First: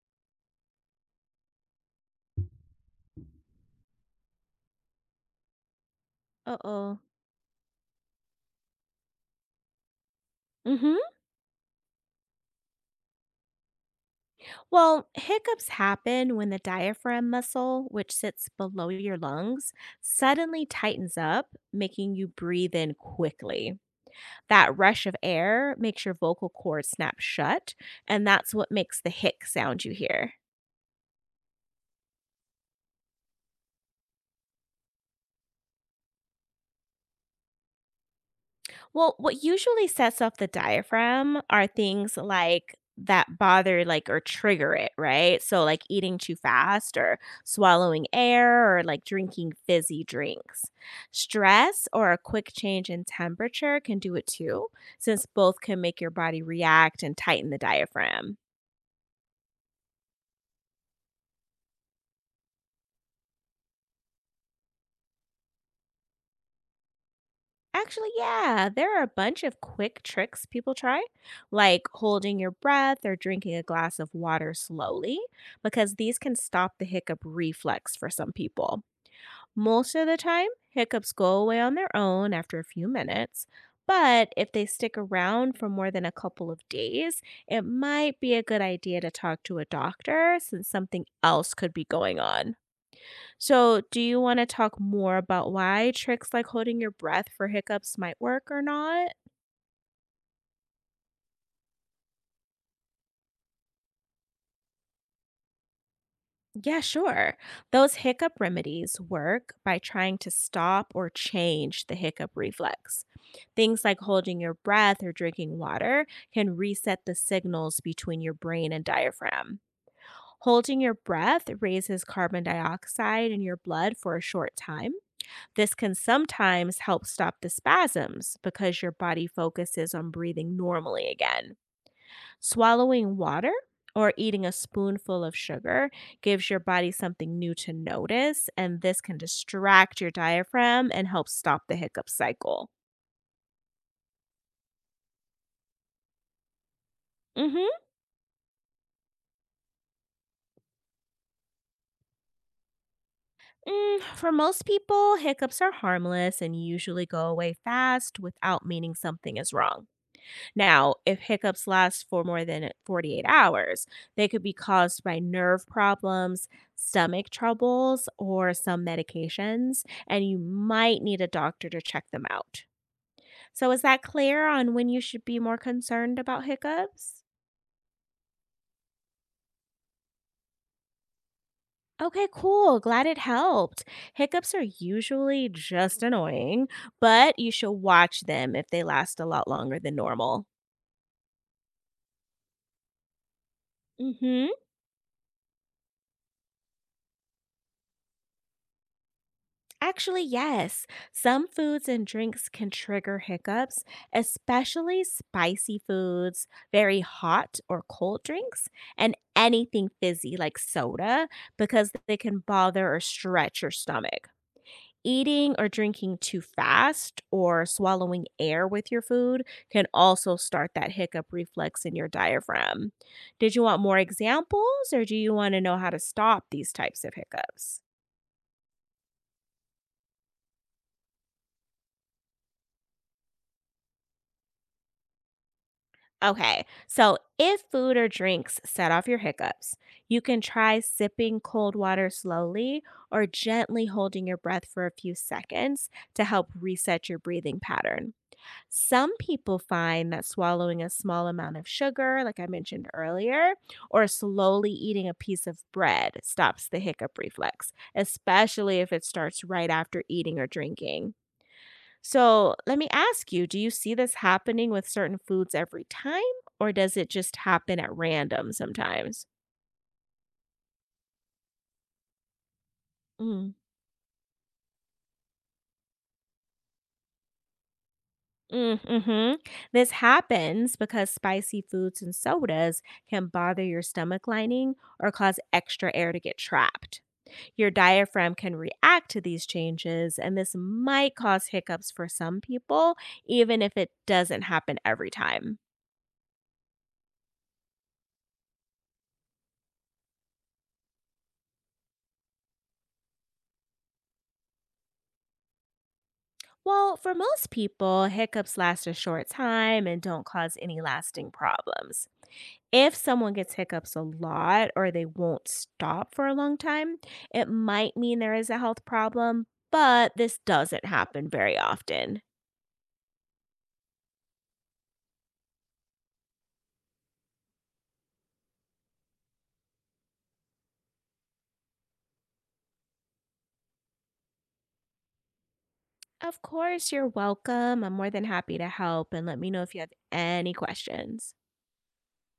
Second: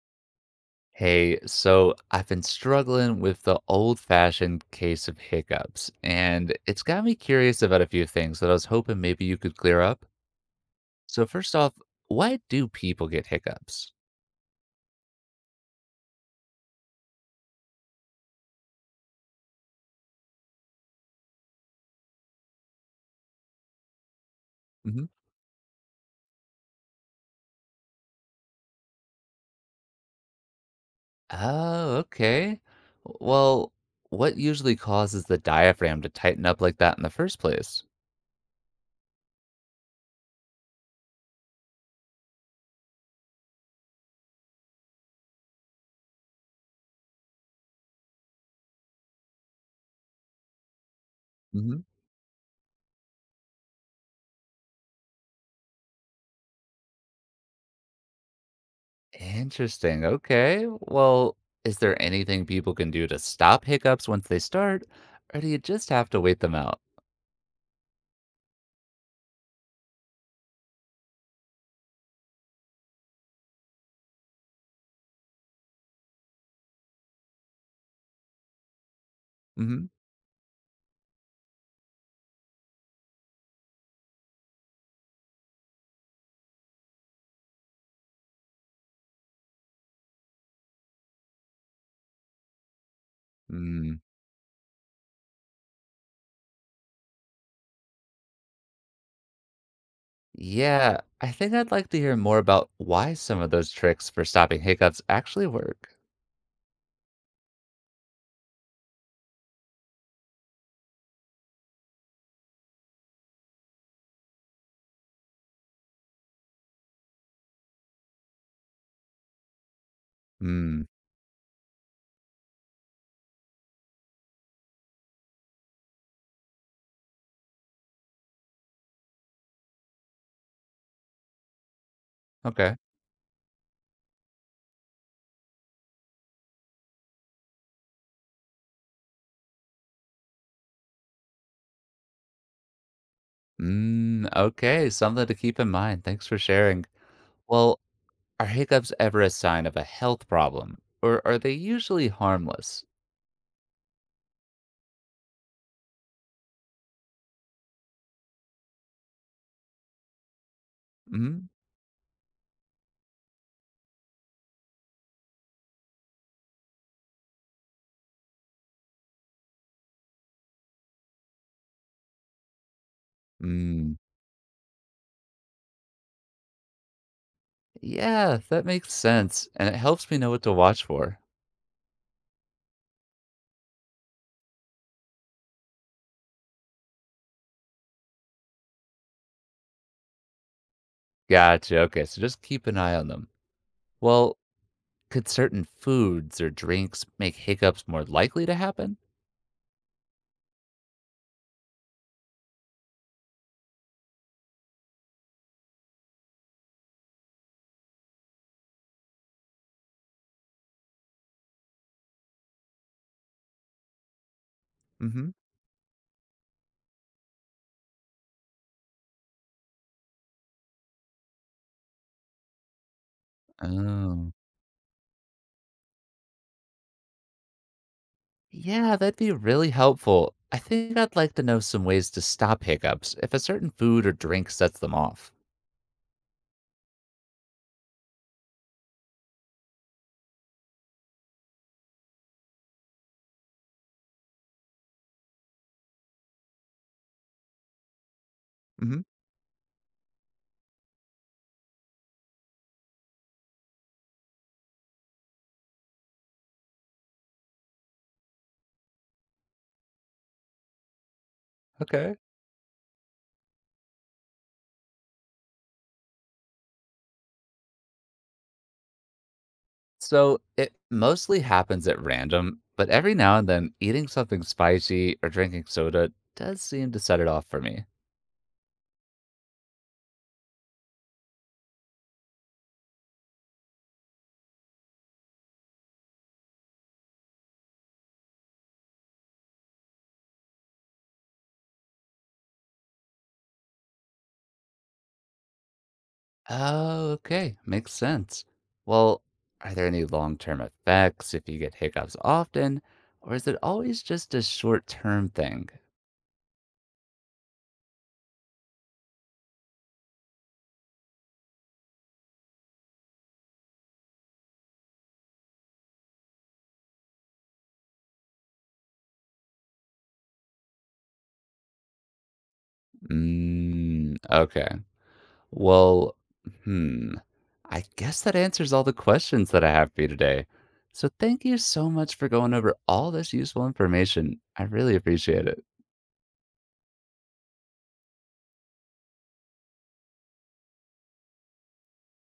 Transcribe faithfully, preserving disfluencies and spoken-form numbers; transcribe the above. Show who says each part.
Speaker 1: Hey, so I've been struggling with the old-fashioned case of hiccups, and it's
Speaker 2: Uh-oh.
Speaker 1: got me curious about a few things that I was hoping maybe you could clear up.
Speaker 2: Mhm.
Speaker 1: So first off, why do people get hiccups?
Speaker 2: Well, hiccups happen when the diaphragm muscle, which sits below your lungs, suddenly tightens up, making you breathe in quickly. That rush
Speaker 1: Mhm.
Speaker 2: of air makes your vocal cords snap shut, and that's what makes the hic sound you hear.
Speaker 1: Oh, okay. Well, what usually causes the diaphragm to tighten up like that in the first place?
Speaker 2: Well, what usually sets off the diaphragm are things like that bother like or trigger it, right? So like eating too fast or swallowing air or like drinking fizzy drinks.
Speaker 1: Mhm.
Speaker 2: Stress or a quick change in temperature can do it too, since both can make your body react and tighten the diaphragm.
Speaker 1: Interesting. Okay. Well, is there anything people can do to stop hiccups once they start, or do you just have to wait them out?
Speaker 2: Actually, yeah, there are a bunch of quick tricks people try, like holding your breath or drinking a glass of water slowly, because these can stop the hiccup reflex for some people. Most of the time, hiccups go away on their own after a few minutes, but if they stick around for more than a couple of days, it might be a good idea to talk to a doctor since something else could be going on. So, do
Speaker 1: Mhm.
Speaker 2: you want to talk more about why tricks like holding your breath for hiccups might work or not?
Speaker 1: Yeah, I think I'd like to hear more about why some of those tricks for stopping hiccups actually work.
Speaker 2: Yeah, sure. Those hiccup remedies work by trying to stop or change the hiccup reflex. Things like holding your breath or drinking water can reset the signals between your brain and diaphragm. Holding
Speaker 1: Hmm,
Speaker 2: your breath raises carbon dioxide in your blood for a short time. This can sometimes help stop the spasms because your body focuses on breathing normally again.
Speaker 1: okay.
Speaker 2: Swallowing water or eating a spoonful of sugar gives your body something new to notice, and this can distract your diaphragm and help stop the hiccup cycle.
Speaker 1: Mm, okay, something to keep in mind. Thanks for sharing. Well,
Speaker 2: Hmm.
Speaker 1: are hiccups ever a sign of a health problem, or are they usually harmless?
Speaker 2: Mm, for most people, hiccups are harmless and usually go away fast without meaning something is wrong. Now, if
Speaker 1: Hmm?
Speaker 2: hiccups last for more than forty-eight hours, they could be caused by nerve problems, stomach troubles, or some medications, and you might need a doctor to check them out. So, is
Speaker 1: Mm,
Speaker 2: that clear on when you should be more concerned about hiccups?
Speaker 1: yeah, that makes sense, and it helps me know what to watch for.
Speaker 2: Okay, cool. Glad it helped. Hiccups are usually just annoying, but you should watch them if they last a lot longer than normal.
Speaker 1: Gotcha, okay, so just keep an eye on them.
Speaker 2: Mm
Speaker 1: Well,
Speaker 2: hmm.
Speaker 1: could certain foods or drinks make hiccups more likely to happen?
Speaker 2: Actually, yes. Some foods and drinks can trigger hiccups, especially spicy foods, very hot or cold drinks, and anything fizzy like soda because they can bother or stretch your stomach.
Speaker 1: Mm-hmm.
Speaker 2: Eating or drinking too fast or swallowing air with your food can also start that hiccup reflex in your diaphragm. Did you want more
Speaker 1: Oh.
Speaker 2: examples or do you want to know how to stop these types of hiccups?
Speaker 1: Yeah, that'd be really helpful. I think I'd like to know some ways to stop hiccups if a certain food or drink sets them off.
Speaker 2: Okay, so if food or drinks set off your hiccups, you can try sipping cold water slowly or gently holding your breath for a few seconds to help reset your breathing pattern.
Speaker 1: Hmm.
Speaker 2: Some people find that swallowing a small amount of sugar, like I mentioned earlier, or slowly eating a piece of bread stops the hiccup reflex, especially if it starts right after eating or drinking.
Speaker 1: Okay.
Speaker 2: So let me ask you, do you see this happening with certain foods every time, or does it just happen at random sometimes?
Speaker 1: So it mostly happens at random, but every now and
Speaker 2: Mm.
Speaker 1: then, eating something spicy or drinking soda does seem to set it off for me.
Speaker 2: Mm-hmm. This happens because spicy foods and sodas can bother your stomach lining or cause extra air to get trapped. Your diaphragm can react to these changes, and this might cause hiccups for some people, even if it doesn't happen every time.
Speaker 1: Oh, okay. Makes sense. Well, are there any long term effects if you get hiccups often, or is it always just a short term thing?
Speaker 2: Well, for most people, hiccups last a short time and don't cause any lasting problems. If someone gets hiccups a lot or they won't stop for a long time, it might mean there is a health problem, but this doesn't happen very often.
Speaker 1: Mmm, okay. Well, hmm. I guess that answers all the questions that I have for you today. So thank you so much for going over all this useful information. I really appreciate it.
Speaker 2: Of course, you're welcome. I'm more than happy to help and let me know if you have any questions.